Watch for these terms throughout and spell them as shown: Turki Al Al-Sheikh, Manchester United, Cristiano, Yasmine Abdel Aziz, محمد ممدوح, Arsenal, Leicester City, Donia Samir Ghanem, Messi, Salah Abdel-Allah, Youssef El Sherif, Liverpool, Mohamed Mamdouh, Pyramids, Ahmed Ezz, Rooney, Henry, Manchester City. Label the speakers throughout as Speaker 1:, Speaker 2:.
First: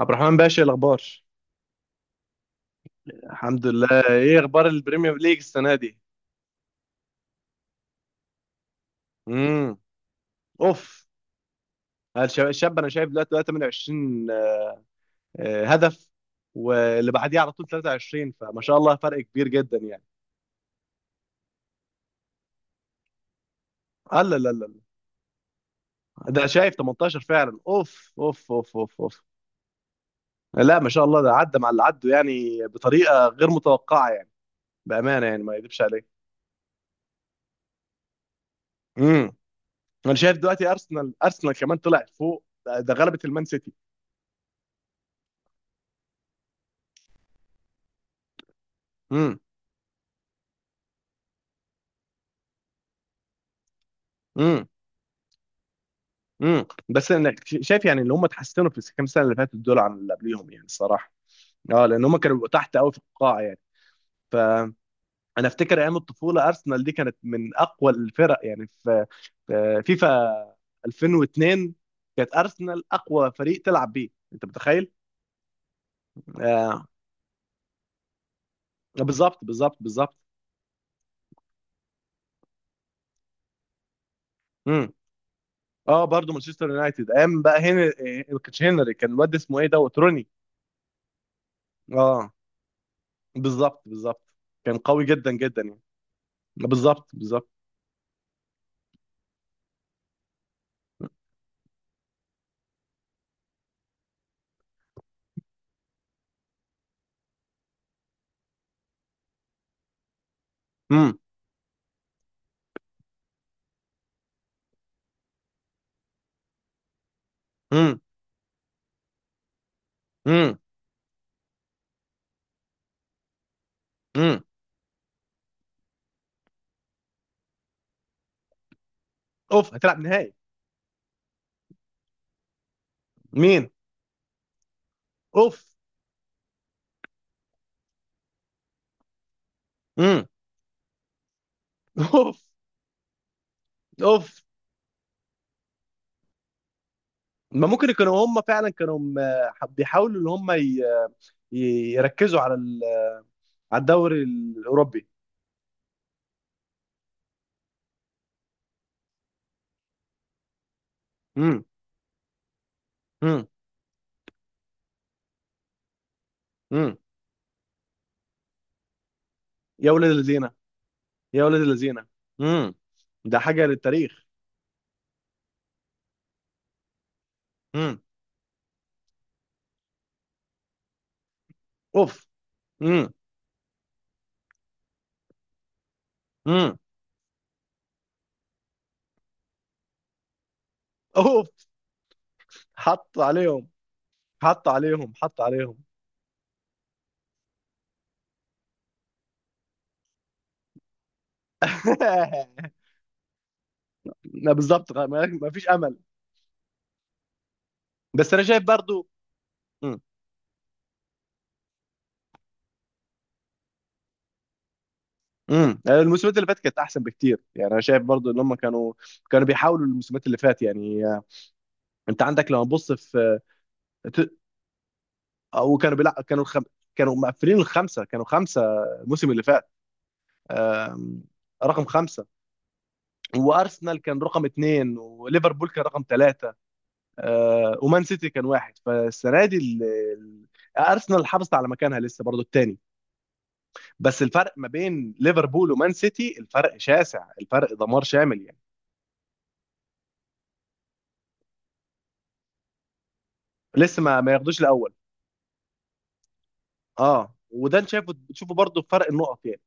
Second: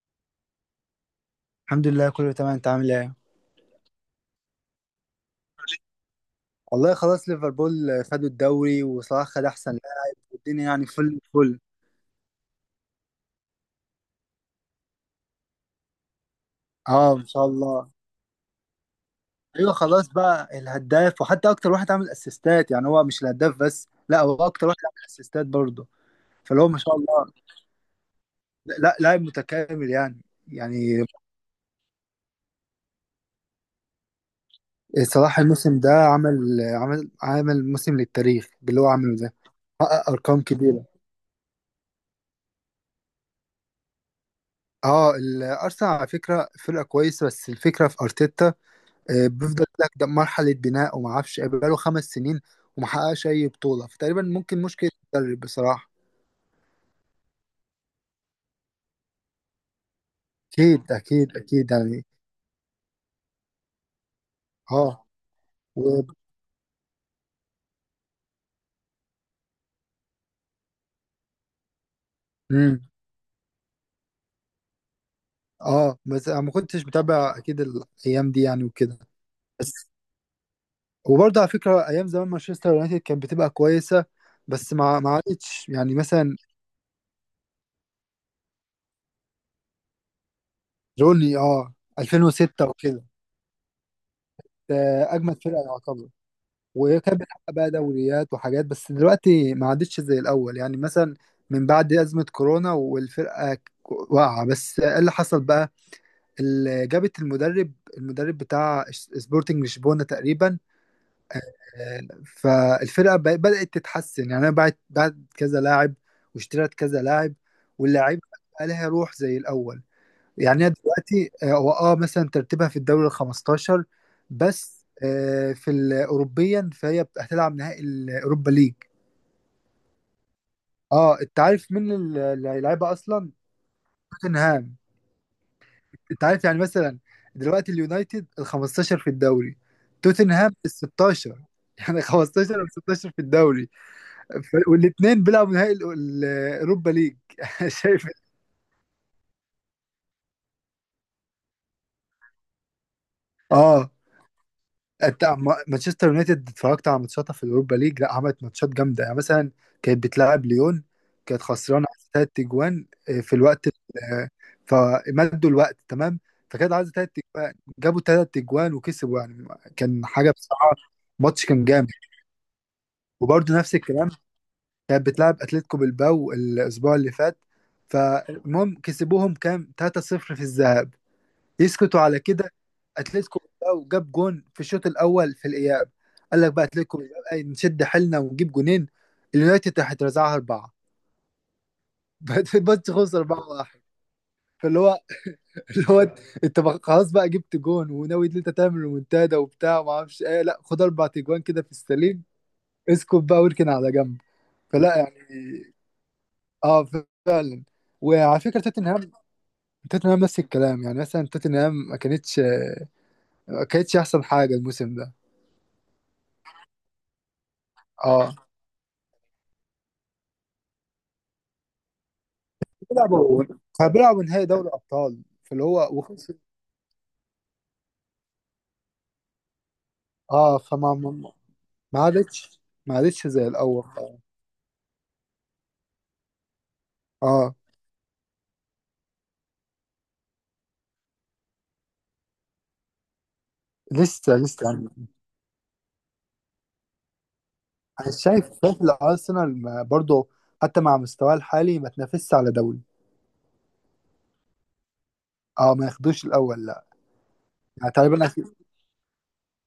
Speaker 1: عبد الرحمن باشا، إيه الاخبار؟
Speaker 2: الحمد لله كله تمام، انت عامل ايه؟
Speaker 1: الحمد لله. ايه اخبار البريمير ليج السنه دي؟
Speaker 2: والله خلاص ليفربول خدوا الدوري وصلاح خد احسن
Speaker 1: امم.
Speaker 2: لاعب. والدنيا يعني
Speaker 1: اوف.
Speaker 2: فل فل.
Speaker 1: الشاب انا شايف دلوقتي بقى 28، آه، هدف. واللي
Speaker 2: اه، ما
Speaker 1: بعديه
Speaker 2: شاء
Speaker 1: على طول
Speaker 2: الله.
Speaker 1: 23، فما شاء الله، فرق كبير
Speaker 2: ايوه،
Speaker 1: جدا يعني.
Speaker 2: خلاص بقى الهداف، وحتى اكتر واحد عامل اسيستات. يعني هو مش الهداف بس، لا،
Speaker 1: لا،
Speaker 2: هو
Speaker 1: لا،
Speaker 2: اكتر واحد
Speaker 1: لا.
Speaker 2: عامل اسيستات برضه.
Speaker 1: لا. ده
Speaker 2: فاللي هو
Speaker 1: شايف
Speaker 2: ما شاء
Speaker 1: 18
Speaker 2: الله،
Speaker 1: فعلا. اوف، اوف، اوف،
Speaker 2: لا
Speaker 1: اوف، اوف.
Speaker 2: لاعب متكامل يعني
Speaker 1: لا، ما شاء
Speaker 2: يعني
Speaker 1: الله، ده عدى مع اللي عدوا يعني بطريقه غير متوقعه يعني. بامانه
Speaker 2: صلاح
Speaker 1: يعني، ما
Speaker 2: الموسم
Speaker 1: يكذبش
Speaker 2: ده
Speaker 1: عليك.
Speaker 2: عمل موسم للتاريخ باللي هو عمله
Speaker 1: امم.
Speaker 2: ده. حقق
Speaker 1: انا شايف
Speaker 2: ارقام
Speaker 1: دلوقتي
Speaker 2: كبيره.
Speaker 1: ارسنال كمان طلعت فوق، ده غلبت المان سيتي.
Speaker 2: اه، الارسنال على فكره فرقه كويسه، بس الفكره في ارتيتا.
Speaker 1: امم.
Speaker 2: بيفضل يقول لك ده مرحله بناء وما اعرفش بقاله خمس سنين وما حققش اي بطوله، فتقريبا ممكن مشكله المدرب بصراحه.
Speaker 1: بس انا شايف يعني اللي هم اتحسنوا في الكام سنه اللي فاتت دول عن اللي قبليهم يعني
Speaker 2: اكيد
Speaker 1: الصراحه.
Speaker 2: اكيد اكيد
Speaker 1: اه، لان
Speaker 2: يعني.
Speaker 1: هم كانوا بيبقوا تحت قوي في القاع يعني. فانا
Speaker 2: اه
Speaker 1: افتكر ايام
Speaker 2: و...
Speaker 1: الطفوله ارسنال دي كانت من اقوى الفرق يعني، في فيفا 2002 كانت
Speaker 2: مم.
Speaker 1: ارسنال اقوى فريق تلعب بيه، انت متخيل.
Speaker 2: اه، بس انا ما
Speaker 1: آه،
Speaker 2: كنتش متابع اكيد الايام دي يعني وكده.
Speaker 1: بالظبط، بالظبط،
Speaker 2: بس،
Speaker 1: بالظبط.
Speaker 2: وبرضه على فكره ايام زمان مانشستر يونايتد كانت بتبقى كويسه، بس
Speaker 1: امم.
Speaker 2: ما ما عادتش، يعني
Speaker 1: اه، برضه
Speaker 2: مثلا
Speaker 1: مانشستر يونايتد ايام بقى هنا، كان هنري، كان الواد اسمه ايه، دوت روني.
Speaker 2: روني، اه،
Speaker 1: اه،
Speaker 2: 2006 وكده.
Speaker 1: بالظبط، بالظبط.
Speaker 2: ده
Speaker 1: كان قوي جدا
Speaker 2: اجمد فرقه
Speaker 1: جدا يعني.
Speaker 2: يعتبر،
Speaker 1: بالظبط،
Speaker 2: وكان
Speaker 1: بالظبط.
Speaker 2: بيتحقق بقى دوريات وحاجات، بس دلوقتي ما عادتش زي الأول، يعني مثلا من بعد أزمة كورونا والفرقة واقعة. بس إيه اللي حصل بقى؟ اللي جابت المدرب بتاع سبورتنج لشبونة تقريبا. آه، فالفرقة بدأت تتحسن، يعني أنا بعت كذا لاعب واشتريت كذا لاعب،
Speaker 1: امم،
Speaker 2: واللاعب بقى لها روح زي الأول.
Speaker 1: امم،
Speaker 2: يعني هي دلوقتي هو مثلا ترتيبها في الدوري ال 15،
Speaker 1: امم.
Speaker 2: بس في الاوروبيا فهي هتلعب نهائي الاوروبا ليج.
Speaker 1: اوف، هتلعب نهائي.
Speaker 2: اه، انت عارف مين اللي هيلعبها اصلا؟
Speaker 1: مين؟
Speaker 2: توتنهام.
Speaker 1: اوف.
Speaker 2: انت عارف، يعني مثلا دلوقتي اليونايتد ال 15 في الدوري،
Speaker 1: امم.
Speaker 2: توتنهام ال 16، يعني
Speaker 1: اوف.
Speaker 2: 15 و 16 في الدوري،
Speaker 1: اوف.
Speaker 2: والاثنين بيلعبوا نهائي الاوروبا ليج.
Speaker 1: ما ممكن
Speaker 2: شايف؟
Speaker 1: يكونوا هم فعلا كانوا بيحاولوا ان هم يركزوا على على
Speaker 2: اه.
Speaker 1: الدوري الاوروبي.
Speaker 2: أنت، مانشستر يونايتد اتفرجت على ماتشاتها في الأوروبا ليج؟ لا، عملت ماتشات جامدة، يعني مثلا كانت بتلاعب ليون، كانت
Speaker 1: امم،
Speaker 2: خسرانة ثلاث أجوان في
Speaker 1: امم،
Speaker 2: الوقت آه، فمدوا الوقت تمام، فكانت عايزة
Speaker 1: امم.
Speaker 2: ثلاث أجوان، جابوا ثلاث أجوان وكسبوا، يعني
Speaker 1: يا
Speaker 2: كان
Speaker 1: ولاد
Speaker 2: حاجة
Speaker 1: الذين.
Speaker 2: بصراحة.
Speaker 1: يا
Speaker 2: ماتش
Speaker 1: ولاد
Speaker 2: كان جامد.
Speaker 1: الذين. امم. ده
Speaker 2: وبرضه
Speaker 1: حاجه
Speaker 2: نفس الكلام،
Speaker 1: للتاريخ.
Speaker 2: كانت بتلعب أتلتيكو بالباو الأسبوع اللي فات.
Speaker 1: امم.
Speaker 2: فالمهم كسبوهم كام 3-0 في الذهاب، يسكتوا
Speaker 1: اوف.
Speaker 2: على كده؟
Speaker 1: امم.
Speaker 2: اتلتيكو بيلباو جاب جون في الشوط الاول في الاياب. قال لك بقى
Speaker 1: امم.
Speaker 2: اتلتيكو بيلباو، أي نشد حيلنا ونجيب جونين. اليونايتد راح يترزعها اربعه.
Speaker 1: اوف.
Speaker 2: بس
Speaker 1: حط
Speaker 2: خسر
Speaker 1: عليهم،
Speaker 2: 4-1.
Speaker 1: حط
Speaker 2: فاللي هو
Speaker 1: عليهم، حط عليهم.
Speaker 2: اللي هو انت خلاص بقى جبت جون وناوي ان انت تعمل ريمونتادا وبتاع وما اعرفش ايه؟ لا، خد اربع تجوان كده في السليم. اسكت بقى واركن على جنب.
Speaker 1: لا، بالظبط.
Speaker 2: فلا
Speaker 1: ما
Speaker 2: يعني.
Speaker 1: ما فيش امل.
Speaker 2: اه، فعلا.
Speaker 1: بس
Speaker 2: وعلى
Speaker 1: انا
Speaker 2: فكره
Speaker 1: شايف
Speaker 2: توتنهام
Speaker 1: برضو.
Speaker 2: توتنهام نفس الكلام. يعني مثلا توتنهام ما كانتش احسن حاجه الموسم ده.
Speaker 1: امم. الموسمات اللي فاتت كانت احسن بكتير يعني، انا شايف برضو
Speaker 2: اه،
Speaker 1: ان هم كانوا، كانوا بيحاولوا الموسمات اللي فات يعني آه، انت عندك لما تبص في
Speaker 2: بيلعبوا كانوا بيلعبوا
Speaker 1: ت-
Speaker 2: نهائي دوري ابطال فاللي
Speaker 1: او
Speaker 2: هو
Speaker 1: كانوا بيلع...
Speaker 2: وخسر.
Speaker 1: كانوا الخم... كانوا مقفلين الخمسه، كانوا خمسه الموسم اللي فات.
Speaker 2: اه، فما
Speaker 1: آم،
Speaker 2: ما
Speaker 1: رقم
Speaker 2: ما
Speaker 1: خمسه،
Speaker 2: عادتش ما عادتش زي الاول.
Speaker 1: وارسنال
Speaker 2: اه.
Speaker 1: كان رقم اثنين، وليفربول كان رقم ثلاثه،
Speaker 2: آه،
Speaker 1: ومان سيتي كان واحد. فالسنه دي ال- ارسنال حافظت على مكانها لسه برضو الثاني. بس
Speaker 2: لسه
Speaker 1: الفرق
Speaker 2: لسه
Speaker 1: ما
Speaker 2: يعني.
Speaker 1: بين ليفربول ومان سيتي الفرق شاسع، الفرق دمار
Speaker 2: انا
Speaker 1: شامل
Speaker 2: شايف،
Speaker 1: يعني.
Speaker 2: الارسنال، برضه حتى مع مستواه الحالي ما تنافسش على دوري.
Speaker 1: لسه ما ياخدوش الاول.
Speaker 2: اه، ما ياخدوش الاول، لا.
Speaker 1: اه، وده انت
Speaker 2: يعني
Speaker 1: شايفه،
Speaker 2: تقريبا
Speaker 1: بتشوفه برضه في فرق النقط يعني.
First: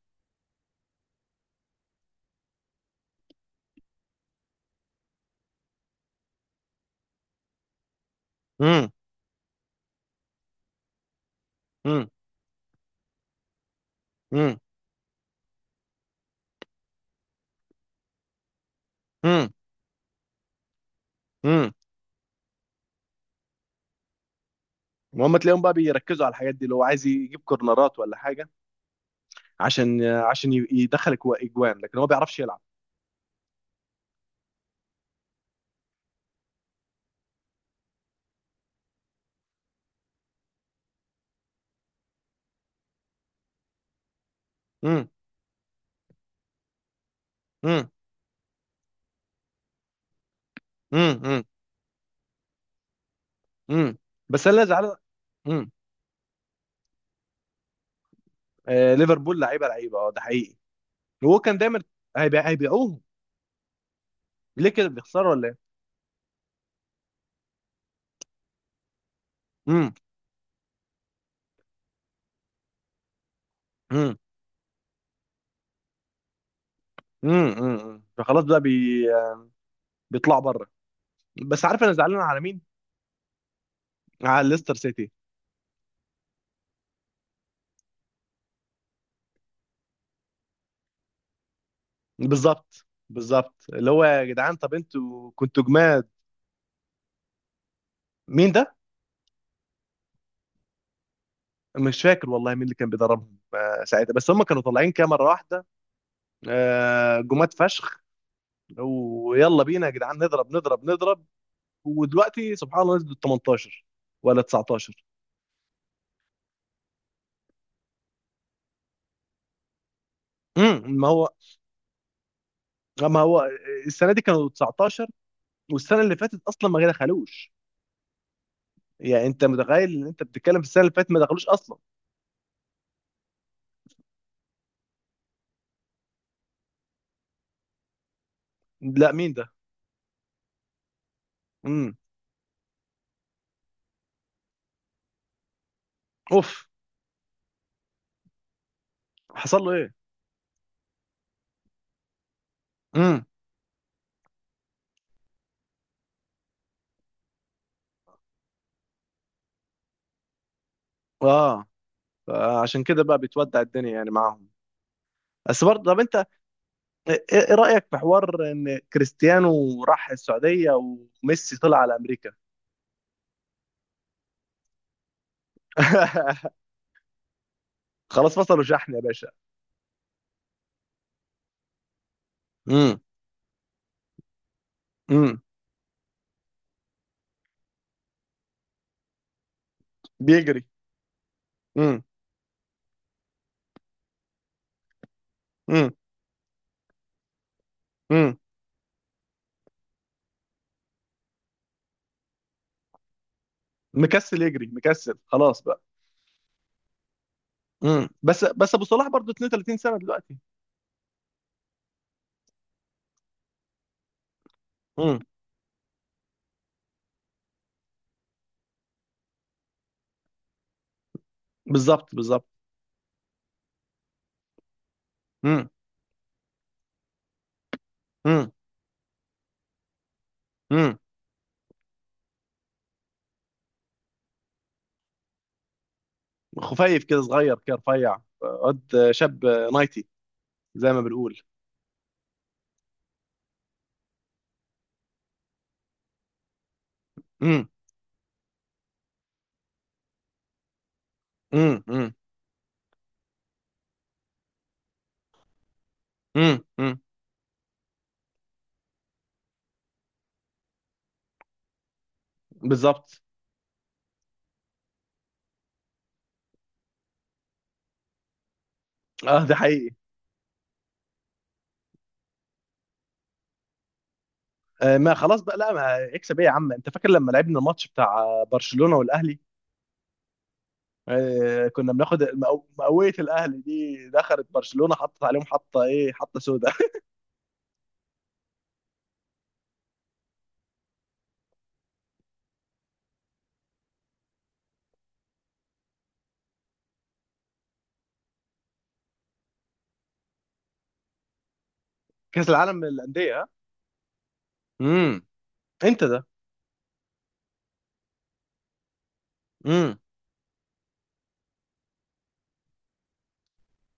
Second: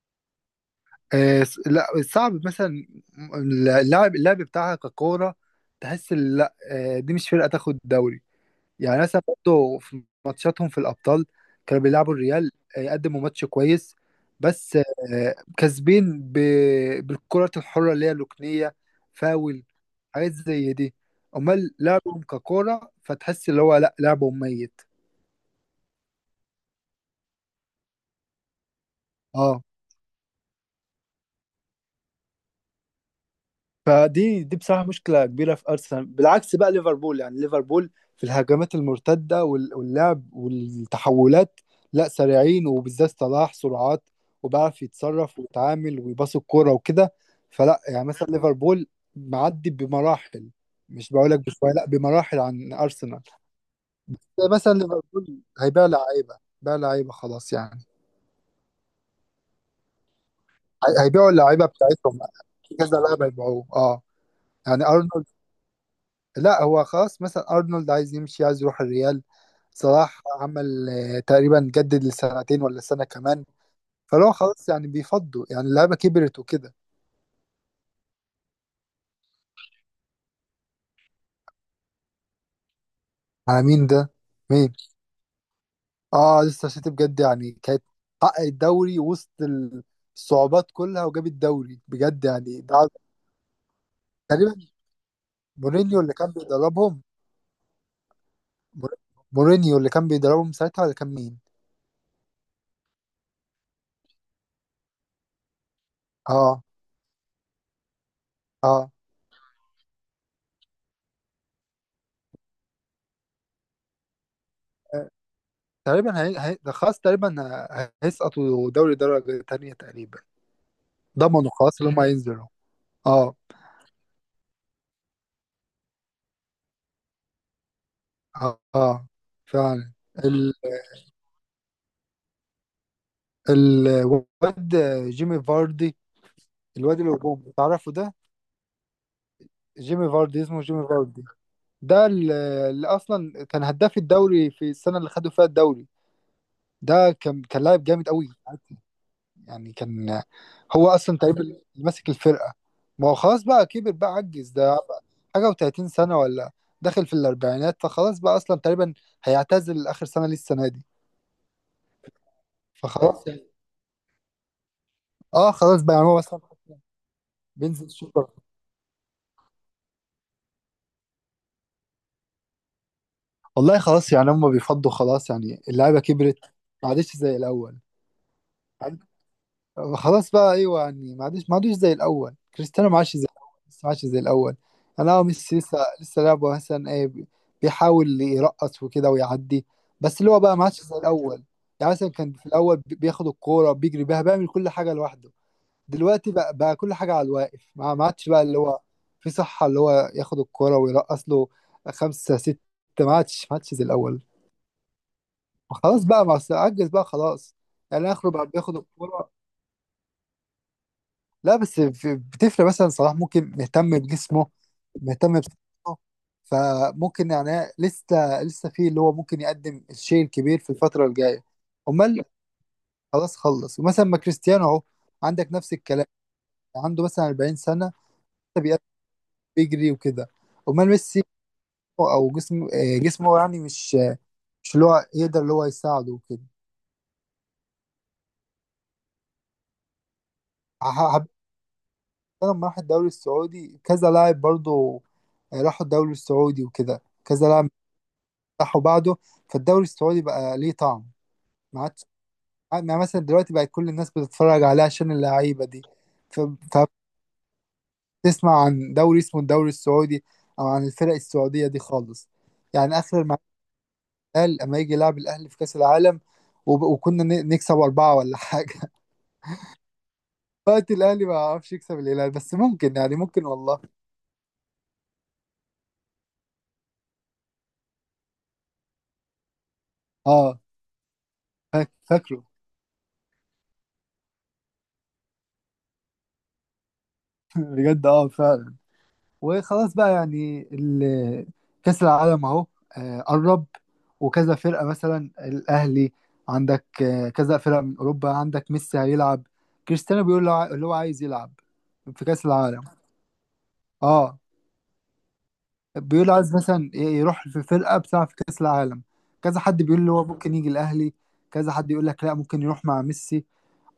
Speaker 2: لا، صعب. مثلا اللاعب بتاعها ككوره، تحس إن لا، دي مش فرقه تاخد دوري.
Speaker 1: امم،
Speaker 2: يعني مثلا برضه في ماتشاتهم في الأبطال كانوا
Speaker 1: امم،
Speaker 2: بيلعبوا الريال، قدموا ماتش كويس،
Speaker 1: امم،
Speaker 2: بس كسبين بالكرة الحرة اللي هي الركنية،
Speaker 1: امم،
Speaker 2: فاول حاجات زي دي.
Speaker 1: امم.
Speaker 2: أمال لعبهم ككورة فتحس اللي هو لأ، لعبهم ميت.
Speaker 1: وهم تلاقيهم بقى بيركزوا على الحاجات دي، اللي هو عايز يجيب كورنرات ولا حاجه،
Speaker 2: اه،
Speaker 1: عشان يدخل اجوان، لكن هو ما بيعرفش يلعب.
Speaker 2: فدي بصراحة مشكلة كبيرة في أرسنال. بالعكس بقى ليفربول، يعني ليفربول في الهجمات المرتدة واللعب والتحولات، لا، سريعين، وبالذات صلاح، سرعات، وبيعرف
Speaker 1: امم،
Speaker 2: يتصرف ويتعامل ويباص الكورة وكده. فلا
Speaker 1: امم،
Speaker 2: يعني، مثلا ليفربول معدي بمراحل. مش بقول لك
Speaker 1: امم،
Speaker 2: بشوية، لا، بمراحل عن أرسنال.
Speaker 1: امم. بس
Speaker 2: زي
Speaker 1: انا اللي
Speaker 2: مثلا
Speaker 1: زعلان.
Speaker 2: ليفربول
Speaker 1: امم.
Speaker 2: هيبيع لعيبة، بيع لعيبة خلاص يعني.
Speaker 1: آه، ليفربول لعيبه لعيبه، اه، ده حقيقي.
Speaker 2: هيبيعوا
Speaker 1: وهو كان
Speaker 2: اللعيبة
Speaker 1: دايما.
Speaker 2: بتاعتهم، كذا
Speaker 1: هيبيعوهم.
Speaker 2: لاعب هيبيعوه، اه.
Speaker 1: ليه
Speaker 2: يعني
Speaker 1: كده
Speaker 2: أرنولد،
Speaker 1: بيخسروا ولا ايه؟
Speaker 2: لا هو خلاص مثلا ارنولد عايز يمشي، عايز يروح الريال.
Speaker 1: امم،
Speaker 2: صلاح عمل تقريبا جدد لسنتين ولا سنة كمان.
Speaker 1: امم،
Speaker 2: فلو خلاص يعني بيفضوا، يعني اللعيبة كبرت وكده.
Speaker 1: امم. فخلاص بقى بيطلعوا بره. بس عارف انا زعلان على مين؟
Speaker 2: على مين ده؟
Speaker 1: على
Speaker 2: مين؟
Speaker 1: ليستر سيتي.
Speaker 2: اه، لسه سيتي بجد يعني، كانت حقق الدوري وسط الصعوبات كلها وجاب الدوري، بجد يعني
Speaker 1: بالظبط،
Speaker 2: ده.
Speaker 1: بالظبط. اللي هو يا جدعان،
Speaker 2: تقريبا
Speaker 1: طب انتوا كنتوا
Speaker 2: مورينيو
Speaker 1: جماد.
Speaker 2: اللي كان بيدربهم.
Speaker 1: مين ده؟
Speaker 2: مور- مورينيو اللي كان بيدربهم ساعتها، ولا كان مين؟
Speaker 1: مش فاكر والله مين اللي كان بيدربهم آه، ساعتها، بس هم كانوا طالعين كده مره واحده.
Speaker 2: اه.
Speaker 1: آه، جماد فشخ.
Speaker 2: اه،
Speaker 1: ويلا بينا يا جدعان، نضرب، نضرب، نضرب. ودلوقتي سبحان الله نزلوا 18 ولا 19.
Speaker 2: تقريبا ده خلاص تقريبا هيسقطوا دوري درجة تانية تقريبا.
Speaker 1: امم. ما هو
Speaker 2: ضمنوا خلاص اللي هم هينزلوا.
Speaker 1: ما
Speaker 2: اه.
Speaker 1: هو السنه دي كانوا 19، والسنه اللي فاتت اصلا ما دخلوش.
Speaker 2: اه،
Speaker 1: يعني انت متخيل
Speaker 2: فعلا.
Speaker 1: ان انت
Speaker 2: ال...
Speaker 1: بتتكلم في السنه اللي فاتت ما دخلوش اصلا.
Speaker 2: الواد، جيمي فاردي، الواد الهجوم تعرفه ده؟
Speaker 1: لا، مين ده؟
Speaker 2: جيمي فاردي اسمه، جيمي فاردي.
Speaker 1: امم.
Speaker 2: ده اللي اصلا كان هداف الدوري في السنه اللي خدوا فيها الدوري.
Speaker 1: اوف.
Speaker 2: ده كان، لاعب جامد قوي.
Speaker 1: حصل له
Speaker 2: يعني
Speaker 1: ايه؟
Speaker 2: كان، هو اصلا تقريبا اللي ماسك الفرقه. ما هو
Speaker 1: امم.
Speaker 2: خلاص بقى كبر، بقى عجز ده. حاجه و30 سنه، ولا داخل في الاربعينات، فخلاص بقى اصلا تقريبا هيعتزل اخر سنه ليه السنه دي.
Speaker 1: اه، فعشان كده بقى
Speaker 2: فخلاص.
Speaker 1: بتودع الدنيا يعني معاهم.
Speaker 2: اه،
Speaker 1: بس
Speaker 2: خلاص
Speaker 1: برضه
Speaker 2: بقى
Speaker 1: طب
Speaker 2: يعني هو
Speaker 1: انت،
Speaker 2: مثلا
Speaker 1: ايه، إيه
Speaker 2: بينزل
Speaker 1: رأيك في
Speaker 2: الشوط.
Speaker 1: حوار ان كريستيانو راح السعودية وميسي طلع على امريكا.
Speaker 2: والله خلاص يعني هم بيفضوا خلاص، يعني اللعيبه كبرت، ما عادش زي الاول.
Speaker 1: خلاص، فصلوا شحن يا
Speaker 2: عاد-
Speaker 1: باشا.
Speaker 2: خلاص بقى، ايوه يعني ما عادش، ما عادش زي الاول، كريستيانو ما
Speaker 1: امم،
Speaker 2: عادش زي الاول، لسه ما عادش زي الاول. انا هو
Speaker 1: امم.
Speaker 2: ميسي لسه لسه لعبه، مثلا ايه، بيحاول يرقص وكده ويعدي، بس اللي هو بقى ما
Speaker 1: بيجري.
Speaker 2: عادش زي الاول. يعني
Speaker 1: امم،
Speaker 2: مثلا كان في الاول بياخد الكوره، بيجري بيها، بيعمل كل حاجه لوحده.
Speaker 1: امم،
Speaker 2: دلوقتي بقى، كل حاجة على الواقف، ما عادش
Speaker 1: امم.
Speaker 2: بقى اللي هو في صحة اللي هو ياخد الكرة ويرقص له خمسة ستة. ما عادش زي الأول.
Speaker 1: مكسل يجري، مكسل، خلاص بقى.
Speaker 2: خلاص بقى، ما أصل عجز بقى، خلاص.
Speaker 1: امم.
Speaker 2: يعني آخره
Speaker 1: بس
Speaker 2: بقى
Speaker 1: بس
Speaker 2: بياخد
Speaker 1: ابو صلاح
Speaker 2: الكرة.
Speaker 1: برضه 32 سنة دلوقتي.
Speaker 2: لا، بس بتفرق، مثلا صلاح ممكن مهتم بجسمه،
Speaker 1: امم.
Speaker 2: مهتم بصحته، فممكن يعني لسه لسه في اللي هو ممكن يقدم الشيء الكبير في الفترة الجاية.
Speaker 1: بالظبط،
Speaker 2: أمال.
Speaker 1: بالظبط.
Speaker 2: خلص، ومثلا ما كريستيانو أهو، عندك
Speaker 1: امم،
Speaker 2: نفس الكلام. عنده مثلا 40 سنة
Speaker 1: امم،
Speaker 2: بيجري وكده. امال
Speaker 1: امم.
Speaker 2: ميسي، او جسم جسمه يعني مش مش اللي هو يقدر اللي هو يساعده وكده.
Speaker 1: خفيف كده، صغير كده، رفيع قد شاب نايتي،
Speaker 2: ح-
Speaker 1: زي ما
Speaker 2: ح-
Speaker 1: بنقول.
Speaker 2: لما راح الدوري السعودي كذا لاعب برضه، راحوا الدوري السعودي وكده، كذا
Speaker 1: امم،
Speaker 2: لاعب راحوا بعده. فالدوري السعودي بقى ليه طعم، ما
Speaker 1: امم،
Speaker 2: عادش.
Speaker 1: امم،
Speaker 2: يعني مثلا دلوقتي بقى كل الناس بتتفرج عليه عشان اللعيبة دي. ف-
Speaker 1: امم.
Speaker 2: فبتسمع عن دوري اسمه الدوري السعودي، او عن الفرق السعودية دي خالص. يعني
Speaker 1: بالظبط.
Speaker 2: اخر، الهلال اما يجي يلعب الاهلي في كاس العالم، وكنا نكسب اربعه ولا حاجه.
Speaker 1: اه، ده حقيقي.
Speaker 2: وقت الاهلي ما عرفش يكسب الهلال، بس ممكن يعني، ممكن والله.
Speaker 1: آه، ما خلاص بقى، لا ما اكسب ايه يا عم. انت فاكر لما لعبنا الماتش بتاع برشلونة والاهلي؟
Speaker 2: اه.
Speaker 1: آه، كنا بناخد
Speaker 2: فاكره؟
Speaker 1: مقاوية، الاهلي دي دخلت برشلونة، حطت عليهم حطة ايه، حطة سوداء.
Speaker 2: بجد، اه فعلا. وخلاص بقى يعني كاس العالم اهو، قرب، وكذا فرقه، مثلا الاهلي عندك، كذا فرقه من اوروبا، عندك ميسي هيلعب، كريستيانو بيقول له اللي هو عايز يلعب في كاس
Speaker 1: كأس
Speaker 2: العالم.
Speaker 1: العالم للأندية، ها.
Speaker 2: اه،
Speaker 1: امم. انت ده.
Speaker 2: بيقول عايز مثلا يروح في فرقة بتلعب في كأس العالم. كذا حد
Speaker 1: امم،
Speaker 2: بيقول اللي هو ممكن يجي الأهلي، كذا حد يقول لك لا، ممكن يروح مع ميسي،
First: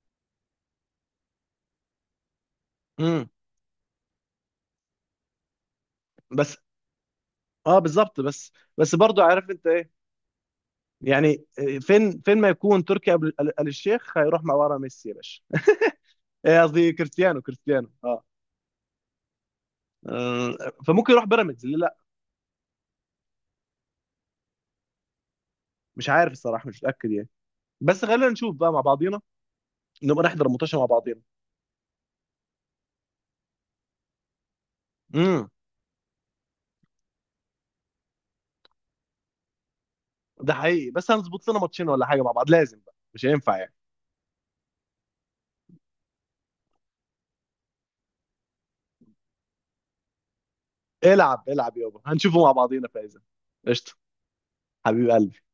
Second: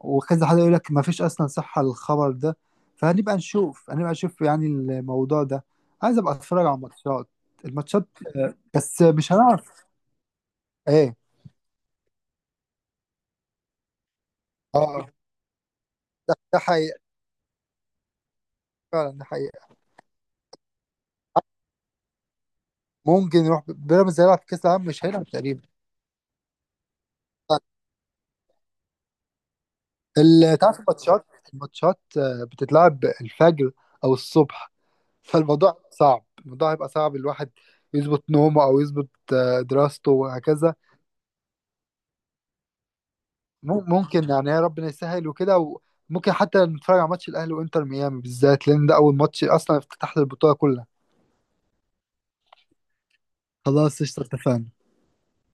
Speaker 2: وكذا حد يقول لك ما فيش أصلا صحة للخبر ده.
Speaker 1: امم.
Speaker 2: فهنبقى نشوف هنبقى نشوف يعني الموضوع ده. عايز أبقى
Speaker 1: بس،
Speaker 2: أتفرج على
Speaker 1: اه،
Speaker 2: الماتشات.
Speaker 1: بالظبط. بس، بس
Speaker 2: بس
Speaker 1: برضو،
Speaker 2: مش
Speaker 1: عارف انت
Speaker 2: هنعرف
Speaker 1: ايه،
Speaker 2: إيه.
Speaker 1: يعني آه، فين ما يكون تركي آل الشيخ هيروح مع ورا
Speaker 2: اه.
Speaker 1: ميسي يا باشا.
Speaker 2: ده
Speaker 1: آه، قصدي
Speaker 2: حقيقة.
Speaker 1: كريستيانو، كريستيانو اه.
Speaker 2: فعلا، ده حقيقة.
Speaker 1: آه، فممكن يروح بيراميدز، ليه لا.
Speaker 2: ممكن يروح بيراميدز، هيلعب في كأس العالم مش هيلعب، تقريبا.
Speaker 1: مش عارف الصراحة، مش متأكد يعني. بس خلينا نشوف بقى مع بعضينا، نبقى نحضر الماتش
Speaker 2: تعرف
Speaker 1: مع بعضينا.
Speaker 2: الماتشات، الماتشات بتتلعب الفجر أو الصبح،
Speaker 1: امم.
Speaker 2: فالموضوع صعب، الموضوع هيبقى صعب الواحد يظبط نومه، او يظبط دراسته
Speaker 1: ده
Speaker 2: وهكذا.
Speaker 1: حقيقي، بس هنظبط لنا ماتشين ولا حاجه مع بعض لازم، بقى مش هينفع يعني.
Speaker 2: ممكن يعني، يا ربنا يسهل وكده. وممكن حتى نتفرج على ماتش الاهلي وانتر ميامي، بالذات لان ده اول ماتش اصلا، افتتاح للبطوله كلها.
Speaker 1: العب العب يابا، هنشوفه مع بعضينا. فايزه. قشطه.
Speaker 2: خلاص قشطه، اتفقنا.
Speaker 1: حبيب قلبي.